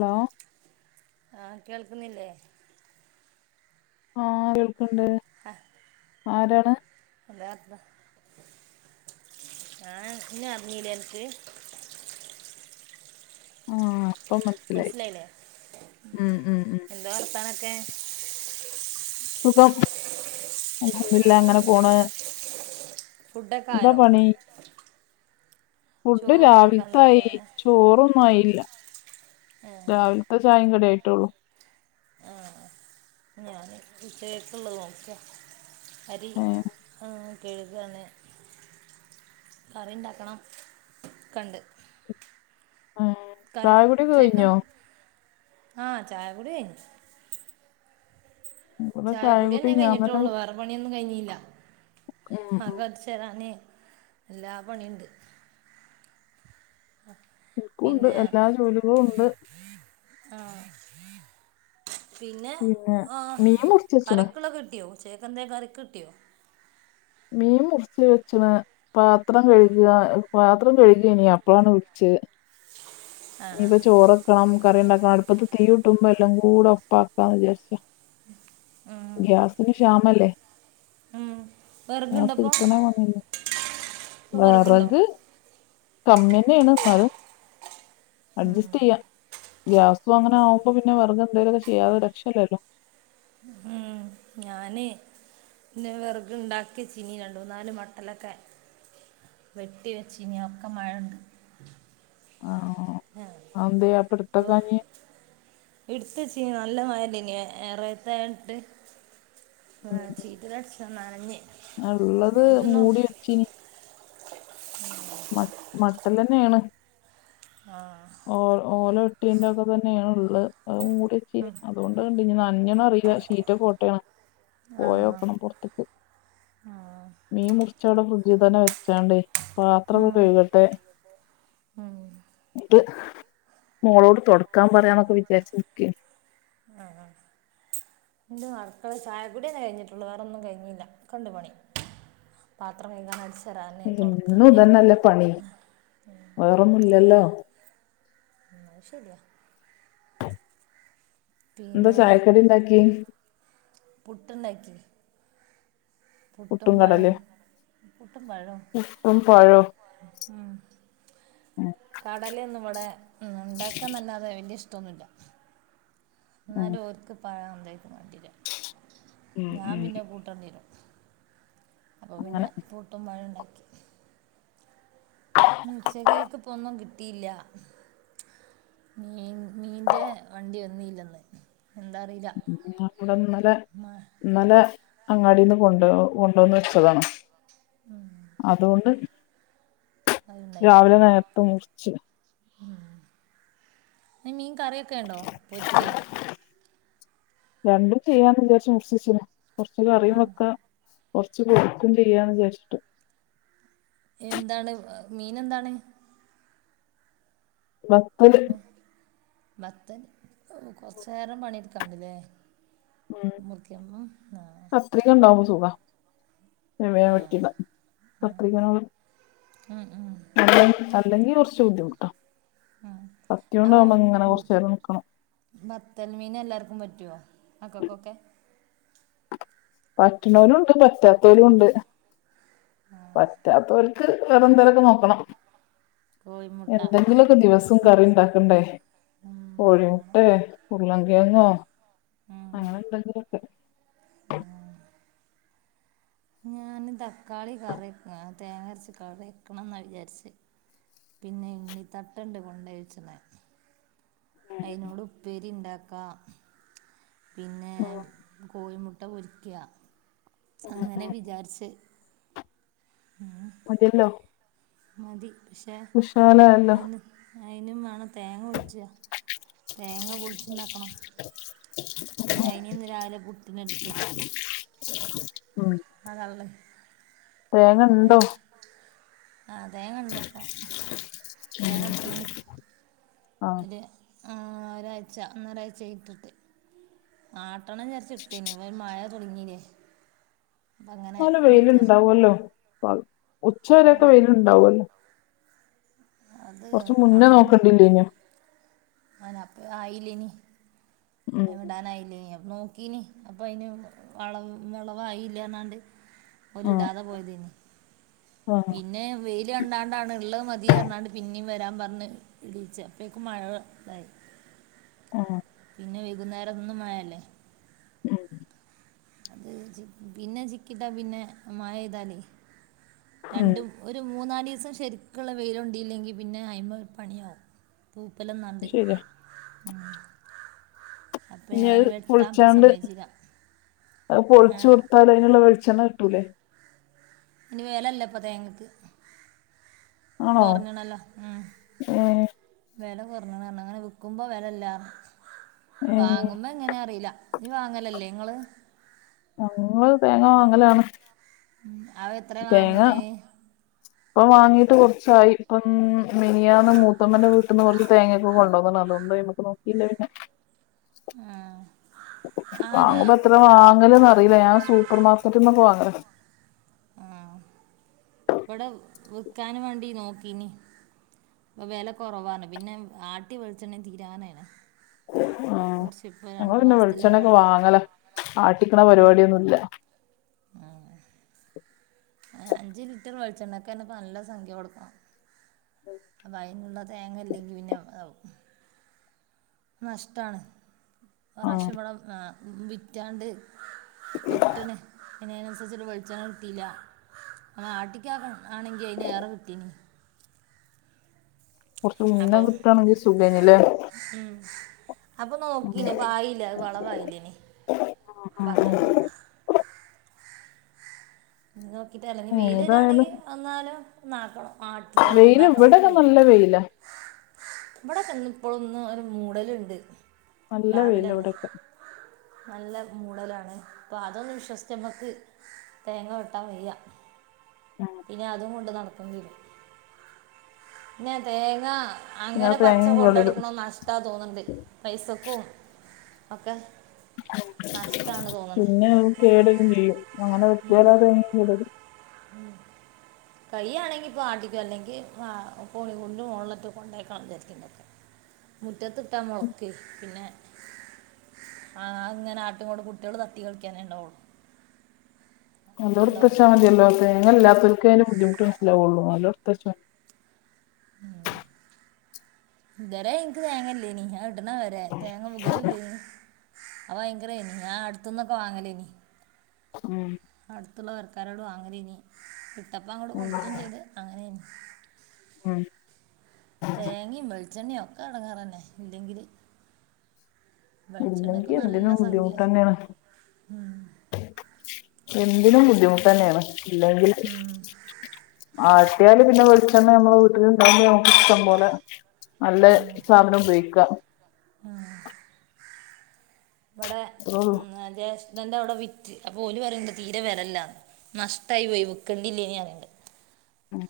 Hello ആഹ് കേൾക്കുന്നില്ലേ ആഹ് കേൾക്കണ്ട് [inaudible] ആരാണ് [unintelligible] ആഹ് ഇന്നെ അറിഞ്ഞിലെ അനക്ക് ആഹ് മനസ്സിലായില്ലേ ഉം ഉം എന്താ വർത്താനൊക്കെ സുഖം അൽഹംദുലില്ലാ അങ്ങനെ പോണ് എന്താ ഫുഡൊക്കെയായോ? പണി ഫുഡ് ചോറുണ്ടാക്കാൻ രാവിൽത്തായി നിക്കാണ് ചോറൊന്നായില്ല. ഏഹ്. രാവിൽത്തെ ചായിം കടി ആയിട്ടൊള്ളൂ. ഏഹ് ഞാന് ഉച്ചകെക്ക്ള്ളഹ് നോക്ക്അ അരി ഏ ആഹ് കെഴ്കാണ് കറിണ്ടാക്കണം ക്കെണ്ട്. ആഹ് ചായകുടി ഒക്കെ ഉച്ചക്ക് കയിഞ്ഞോ ആഹ് ചായകുടി കയ്ഞ്ഞ്. ഇവിടെ ചായ കുടി ചായക്കുടിന്നെ ഞാൻ തന്നെ കയിഞ്ഞിട്ടൊള്ളൂ കുടിച്ചു വേറെ പണിയൊന്നും കയ്ഞ്ഞീല്ല. ഉം ഉം അകഅടിചേരാന് എല്ലാ പണിണ്ട്. ആഹ് എനിക്കുണ്ട് പിന്നെ എല്ലാ ജോലികളും ഉണ്ട് ആഹ് പിന്നെ ആഹ് മീൻ മുറിച്ച് വെച്ചണ് കറിക്ക്‌ള്ളൊക്കെകിട്ട്യോ ഉച്ചക്കെക്കെന്തേം കറിക്ക് ട്ട്യോ മീം മുറിച് വെച്ച്ണ്. പാത്രം കെഴ്ക് [unintelligible] പാത്രം കെഴ്കേനി അപ്പളാണ് വിൾചെഹ്. നി ആഹ് പ്പൊ ചോറെക് ക്കണം ക്കറിണ്ടാക്കാ അടുപ്പത് തീയൂട്ടുമ്പോ എല്ലംകൂടെ ഒപ്പാക്കാന്ന് ജാര്ച്ച്. ഗ്യാസിന് ക്ഷാമല്ലേ ഉം ഗ്യാസ് വിറകുണ്ടപ്പോ കിട്ട്ണെഹ് പണിയല്ലേ ഇപ്പൊ വിറകുണ്ടോ വെറക് കമ്മിന്നേണ് ന്നാലും അഡ്ജസ്റ്റെയ്യാ ഗ്യാസു അങ്ങനെ ആവുമ്പോ പിന്നെ വെറെക് എന്തേലുംക്കെ ചെയ്യാതെ രക്ഷല്ലല്ലോ. ഉം ഞാന് ന്നെ വെർക് ണ്ടാക്കിയെച്ചിനി രണ്ടൂന്നാല് മട്ടലൊക്കെ. വെട്ടിവെച്ചിനീ അഹ് ഒക്കെ മഴൊണ്ട്. ആഹ് അഹ് അയ് ന്തേ അപ്പട്ത്തെക്കാഞ്ഞ് ഇട്ത്തെച്ചീനു നല്ല മഴല്ലെയ്നി എ എറെത്തായോണ്ട് എഹ് ചീ റ്റലടിച്ച് അഹ് നനഞ്ഞ്. ഞ ഉള്ളത് ഇപ്പൊ നോ മൂടി വെച്ചിനി. മട്ട് മട്ടല്ലെന്നേണ്. ആഹ് ഓ ഓല വെട്ടിന്റൊക്കെതന്നേണ്ള്ളഹ് അതു മൂടി അ ഹ്. [unintelligible] ണ്ട് കണ്ടിനി നന്ഞ്ഞ്ണോ അറീല ഷീറ്റ് പോട്ട്ണ് ആഹ് പോയോക്കണം പൊർത്ത്ക്ക്. ആഹ് മീം മുറിചാടെ ഫ്രിഡ്ജ് തന്നെ വെച്ചാണ്ട് പാത്രൊക്കെ ഉം കെഴ്കട്ടെ. ഉം ന്ന്ട്ട് മോളോട് തൊടക്കാം പറയാന്നൊക്കെ വിചാരിച്ച് ന്ന്ക്കേയ്ന്. ഇൻ്റെ മക്കളെ ചായകുടിയെന്നെ കയിഞ്ഞിട്ടുള്ളൂ വേറോന്നും കഴിഞ്ഞില്ല ക്കണ്ട് പണി. പാത്രം കെയ്കണം അടിച് എന്നുംതന്നല്ലേ പണി വേറൊന്നുംല്ലല്ലോ. ആഹ് അയ് ശെര്യാ. ന്താ ചായക്കടി ണ്ടാക്കി പുട്ട്ണ്ടാക്കി. പുട്ടും മ്പഴം പുട്ടും മ്പഴം പുട്ടും പഴവും ഉം കടലൊന്നും ഇവടെ ണ്ടാക്കാന്നെല്ലാതെ വെല്ല്യ ഇഷ്ടൊന്നുല്ല. ഉം ന്നാലും ഓര്ക്ക് പഴം എന്തേക്കും വാണ്ടിയെരാ ഉം ഞാ ഉം പിന്നെ കൂട്ടണ്ടിരും. അപ്പ പിന്നെ അങ്ങനെ പുട്ടും പഴും ണ്ടാക്കി. ന്ന് ഉച്ച കേക്ക് ഇപ്പോ ഒന്നും കിട്ടില്ല. മീൻ മീന്റെ വണ്ടി വന്നീല്ല ന്ന്. എന്താറില്ല. [unintelligible] വടെന്നലെ ന്നലെ അങ്ങാടിന്ന് കൊണ്ടോ കൊണ്ടോന്ന് വെച്ചതാണ്. അതുകൊണ്ട് അത്ണ്ടായി രാവിലെ നേരത്തെ മുറിച്ച് [unintelligible] ഉം ഈ മീൻ കറിവെ ക്കെണ്ടോ പൊരിക്കേ. രണ്ടും ചെയ്യാന്ന് വിചാരിച്ച മേടിച്ച് വെച്ച. കുറച്ച് ആ കറിയും വെക്ക, കുറച്ച് പൊരിക്കും ചെയ്യാന്ന് വിചാരിച്ചിട്ട്. എന്താണ് മീൻ എന്താണ്? വത്തല്. ബത്തൻ കൊറച്ചു നേരം പണിടുക്കാണ്ടില്ലേ. ഉം കത്രിക ഉണ്ടാവുമ്പോ സുഖാ. ആ [unintelligible] ഉം ഉം [unintelligible] അല്ലെങ്കി കുറച്ച് ബുദ്ധിമുട്ടാ. ഉം അപ്പൊ കത്തിയോണ്ടാവുമ്പോ ഇങ്ങനെ ഉം കുറച്ച് നേരം നിക്കണം ബത്തൽ മീന് എല്ലാർക്കും പറ്റുവോ? മക്കക്കൊക്കെ. പറ്റണവലും ഉണ്ട് പറ്റാത്തവലും ഉണ്ട്. പറ്റാത്തവർക്ക് വേറെന്തെലൊക്കെ നോക്കണം. കോഴിമുട്ട എന്തെങ്കിലുമൊക്കെ ദിവസം കറിയുണ്ടാ ക്കണ്ടേ. കോഴിമുട്ടെ, ഉള്ളംകെഴങ്ങോ അങ്ങനെ എന്തെങ്കിലും. ഉം. ഞാന് തക്കാളി കറി വക്ക തേങ്ങ അരച്ച് കറി വക്കണം എന്നാ വിചാരിച്ച്. പിന്നെ എണ്ണി തട്ടുണ്ട് കൊണ്ടെ വച്ചണെ. അയിനോട് ഉപ്പേരി ഉണ്ടാക്കാം. പിന്നെ ഉം കോയിമുട്ട പൊരിക്ക. അങ്ങനെ വിചാരിച്ച്. മ്മ്ഹ്. മതീല്ലോ. മതി. പക്ഷെ വിശാലായല്ലോ അയ്ന് അയിനും വേണം തേങ്ങ ഒഴിച്ച. തേങ്ങ [inaudible] ഉണ്ടായിന ഇന്ന് രാവിലെ പുട്ടിനെടുത്ത്. ഉം [unintelligible] തേങ്ങ ഉണ്ടോ? ആ തേങ്ങ ണ്ട്‌പ്പോ, തേങ്ങടുത്തിന്. ആഹ്. ഒരു ആ ഒരാഴ്ച ഒന്നൊരാഴ് ചായി ഇട്ടിട്ട്. ആട്ടെണം വിചാരിച്ചിട്ടിന്. [unintelligible] മഴ തുടങ്ങില്ലേ. നല്ല വെയിലുണ്ടാവുല്ലോ, ഉച്ചവരെക്കെ വെയിലുണ്ടാവുല്ലോ. അത് കുറച്ചു മുന്നേ നോക്കണ്ടില്ലേന്. ആന അപ്പ ആയില്ലേനി. ഉം [unintelligible] ഇടാനായില്ലേനി അപ്പ നോ ക്കിനി, അപ്പ അയിന് വള വെളവായില്ലാന്നാണ്ട്, ഓല് ആഹ് ഇടാതെ പോയതിനി. ആഹ് പി ന്നെ വെയില് കണ്ടാണ്ടാണ് ഉള്ളത് മതി പറഞ്ഞാണ്ട് പിന്നേം വരാൻ പറഞ്ഞ് ഇടിച്ചേ. അപ്പേക്ക് മഴ തായി. ആഹ്. പിന്നെ വൈകുന്നേരം എന്നും മഴയലേ. ഉം അത് പിന്നെ ചിക്കിട്ടാ പിന്നെ മഴ പെയ്താലേ ഉം രണ്ടും, ഒരു മൂന്നാലിസം ശരിക്കുള്ള വെയിലുണ്ടെലിങ്കി പിന്നെ അയ്മ ഒരു പണിയാവും. പൂപ്പലന്നാണ്ട്. ശരിയാ ഉം അപ്പ ഇനി ഞാന് അത് വെട്ടാ അപ്പ പൊളിച്ചാണ്ട് സമ്മയിച്ചില്ല. അത് പൊളിച്ചു കൊടുത്താല് അതിനുള്ള വെളിച്ചെണ്ണ കിട്ടൂലേ. [unintelligible] വേലല്ല ഇപ്പ തേങ്ങക്ക്. ആണോ കുറഞ്ഞണല്ലോ ഉം ഏ വില കുറഞ്ഞ പറ അങ്ങനെ വിൽക്കുമ്പോ വിലല്ല ഏ വാങ്ങുമ്പോ എങ്ങനെ അറിയില്ല ഇത് വാങ്ങലല്ലേ നിങ്ങള് ഞങ്ങൾ തേങ്ങ വാങ്ങലാണ് അത് എത്രയാ വാങ്ങണെ ഇപ്പം വാങ്ങീട്ട് കുറച്ചായി ഇപ്പം മിനിയാന്ന് മൂത്തമ്മന്റെ വീട്ടിൽ നിന്ന് കുറച്ച് തേങ്ങൊക്കെ കൊണ്ടുുവന്ന അതുകൊണ്ട് പ്പ നോക്കിയില്ല പിന്നെ ആഹ് വാങ്ങുമ്പ എത്ര വാങ്ങല്ന്ന് അറിയില്ല ഞാൻ സൂപ്പർ മാർക്കറ്റന്നൊക്കെ വാങ്ങല ആഹ് ഇവിടെ വിക്കാൻ വേണ്ടി നോക്കീന് അപ്പൊ വില കുറവാണ് പിന്നെ ആട്ടി വെളിച്ചെണ്ണ തീരാനോണ് ആഹ് ഞങ്ങൾ പിന്നെ വെളിച്ചെണ്ണൊക്കെ മാസത്തിലേറായി വാങ്ങല ആട്ടിക്കണ പരിപാടിയൊന്നുംല്ല അഞ്ചു ലിറ്റർ വെളിച്ചെണ്ണക്കെന്ന നല്ല സംഖ്യ കൊടുക്കാം അപ്പം അതിനുള്ള തേങ്ങല്ലെങ്കിൽ പിന്നെ നഷ്ടമാണ് ഒരു ആ പ്രാവശ്യം ഇവിടെ വിറ്റാണ്ട് പെട്ടിണ് പിന്നെ അതിനനുസരിച്ചി് വെളിച്ചെണ്ണ കിട്ടയില്ല നമ്മ ആട്ടിക്ക ആണെങ്കിൽ അതിനന് ഏറെ കിട്ടീന് കുറച്ച് മുന്ന കുട്ടാണെങ്കിൽ സുഗൈനില് ഉം അപ്പം നോക്കീന അപ്പ ആയില്ല അത് വളവായില്ലന അപ്പം ഉം അങ്ങനെന്നതാണ് നോക്കിട്ട അല്ല ന ഉം വെയിൽ ഏതായാലും വരിവാണെങ്കിൽ വന്നാലോ ക്കണം ആട്ടിക്കണം വെയില് എന്താക്കണം ഇവിടെക്കെ ഇവിടെ നല്ല വെയിലാ [unintelligible] ഇപ്പോളൊന്ന് ഒരു മൂടലുണ്ട് നല്ല രാവിലെ വെയില തന്നെ ഇവിടെക്കെ നല്ല മൂടലാണ് അപ്പൊ അതൊന്ന് വിശ്വസിച്ചമ്മക്ക് തേങ്ങ വെട്ടാൻ വയ്യ ഉം പിന്നെ അതും കൊണ്ട് നടക്കണ്ടി വരും പിന്നാ തേങ്ങ പിന്നെ ആ അങ്ങനെ പച്ച തേങ്ങയും കൊണ്ട കുളരും എടുക്കണം നഷ്ട ട്ടാ തോന്നണ്ട് പൈസക്കും ഒക്കെ നഷ്ടമാണ് തോന്നണേ പിന്നെ കേടക്കെ ചെയ്യും അങ്ങനെ [unintelligible] ഉം കൈ്യയാണെങ്കിൽ ഇപ്പോൾ ആട്ടിക്കും അല്ലെങ്കിൽ ഫോണിൽ കൊണ്ടും ഓൺലറ്റും കൊണ്ടുേക്കണം [unintelligible] മുറ്റത്ത്ട്ടാ മുളകും പിന്നെ ആഹ് അങ്ങനെ ആട്ടുംങ്ങോട്ട കുട്ടികള് തത്തി കളിക്കാനേ ഉണ്ടാവുള്ളു [unintelligible] അല്ലൊർത്തച്ചാൽ ഉണ്ടാവുള്ളൂ മതിയല്ലാ [unintelligible] അതിന് ബുദ്ധിമുട്ട് മനസ്സിലാവുള്ളൂ അല്ലാത്തവർക്ക് ഉം ഇതുരെ എനിക്ക് തേങ്ങല്ലേനീ ഇട്ടണ വരെ തേങ്ങ മുകലില്ലേ ആഹ് ഭയങ്കര ഇനി ഞാൻ അടുത്തന്നൊക്കെ വാങ്ങലേ ഇനി ഉം അടുത്തുള്ളവർക്കാരോട് വാങ്ങാലെനി ഇട്ടപ്പ അങ്ങോട്ട കൊടുത്തും ഉം ചെയ്ത് അങ്ങനെനി ഉം തേങ്ങയും വെളിച്ചെണ്ണിയും ഒക്കെ അടങ്ങാറന്നെ ഇല്ലെങ്കില് ഇല്ലെങ്കി വെളിച്ചെണ്ണക്ക് നല്ല എന്തിനും സംഖ്യ ബുദ്ധിമുട്ട് തന്നെയാണ് ഉം എന്തിനും ബുദ്ധിമുട്ട് തന്നെയാണ് ഇല്ലെങ്കിൽ ആട്ടിയാല് പിന്നെ വെളിച്ചെണ്ണ നമ്മെ വീട്ടില ഇഷ്ടം പോലെ നല്ല സാധനം ഉപയോഗിക്കാം ഇവിടെ അത്രേ ഉള്ളൂ ഉം ഹസ്ബൻ്റ അവിടെ വിറ്റ് പോലി പറയണ്ട് തീരെ വിലയില്ലെന്ന് നഷ്ടായി പോയി വെക്കേണ്ടില്ലല്ലേ പറിയണ്ട് ആഹ്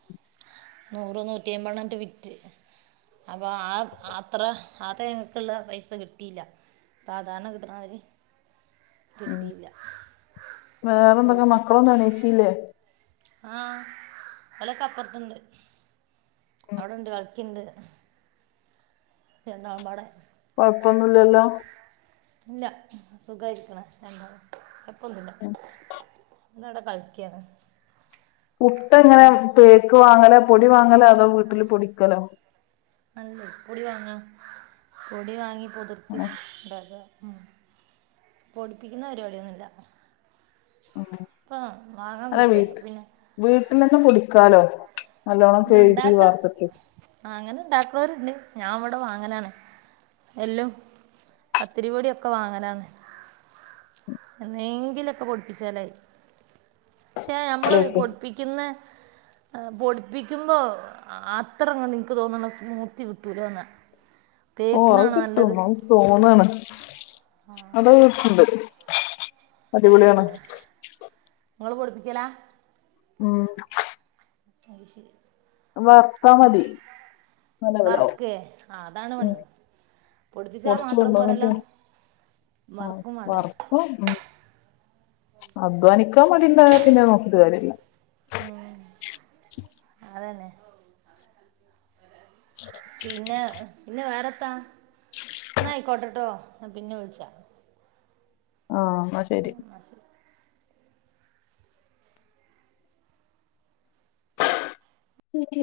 നൂറ് നൂറ്റിയമ്പണ്ണട്ട് വിറ്റ് അപ്പോൾ ആഹ് അത്ര അഹ് തേങ്ങൾക്കുള്ള പൈസ കിട്ടിയില്ല സാരണ കിട്ടണവരി ഉം കിട്ടിയില്ല [unintelligible] പ്പ ന്നണേശില്ലേ ആഹ് ഓലൊക്ക അപ്പറത്ണ്ട് അവിടെണ്ട് അൾക്കിണ്ട് രണ്ടാൾമ്പാടെ കുഴപ്പൊന്നുല്ലല്ലോ ഇല്ല സുഖായിരിക്ക്ണ് രാണ്ടാളു എപ്പൊന്നുല്ല ന്നവിടെ കളിക്ക്യാണ് മുട്ട ഇങ്ങനെ പേക്ക് വാങ്ങല പൊടി വാങ്ങല അതോ വീട്ടിൽ പൊടിക്കലോ അല്ലെ പ്പൊടി വാങ്ങ പൊടി വാങ്ങി പൊതിർത്ത് ണ്ടാക ഉം പൊടിപ്പിക്കുന്ന പരിപാടിയൊന്നുല്ല ഉം വാങ്ങാൻ അതെ കിട്ടുമല്ലോ വീട് പിന്നെ വീട്ടിന്നെക്കെ പൊടിക്കാലോ നല്ലോണം കഴുകി ങ്ങുണ്ടാക്ക വാർത്തിട്ട് ആഹ് അങ്ങനെണ്ടാക്ണോരുണ്ട് ഞാൻ ഇവിടെ വാങ്ങലാണ് എല്ലും പത്തിരിപൊടിയൊക്കെ വാങ്ങലാണ് എന്നേങ്കിലൊക്കെ പൊടിപ്പിച്ചാലായി ക്ഷേ ഞമ്മള് ലേക്ക് പൊടിപ്പിക്കുന്ന എഹ് പൊട് പ്പിക്കുമ്പോ അത്രങ്ങൻക്ക് തോന്ന്ണെ സ്മൂത്തി കിട്ടൂലാന്ന ഓ അത് പേക്കിനാണോ നല്ലത് കിട്ടും അത് തോന്നാണ് അത ണ്ട് ആഹ് ങ്ങള് പൊഠിപ്പിക്കലാ ഉം അഹ് ശരി വറുത്താ ഉം മതി നല്ല ലെവലാവും വർക്കേ ആഹ് അതാണ് ഉം വണി പൊടിപ്പിച്ചാ പൊടിച്ചു മാത്രം പോരെല്ലോ കൊണ്ടോന്നിട്ട് ആ വറക്കും വേണ്ടേ [unintelligible] അധ്വാനിക്കാൻ മടിണ്ടായ പിന്നെ നോക്കിട്ട് കാര്യല്ല ഉം അതന്നെ പിന്നെ പിന്നെ വേറെ എത്താ എന്നയിക്കോട്ടട്ടോ പിന്നെ വിളിച്ചാ ആഹ് ന്നാ ഷ് ആഹ് ന്നാ ശരി [unintelligible]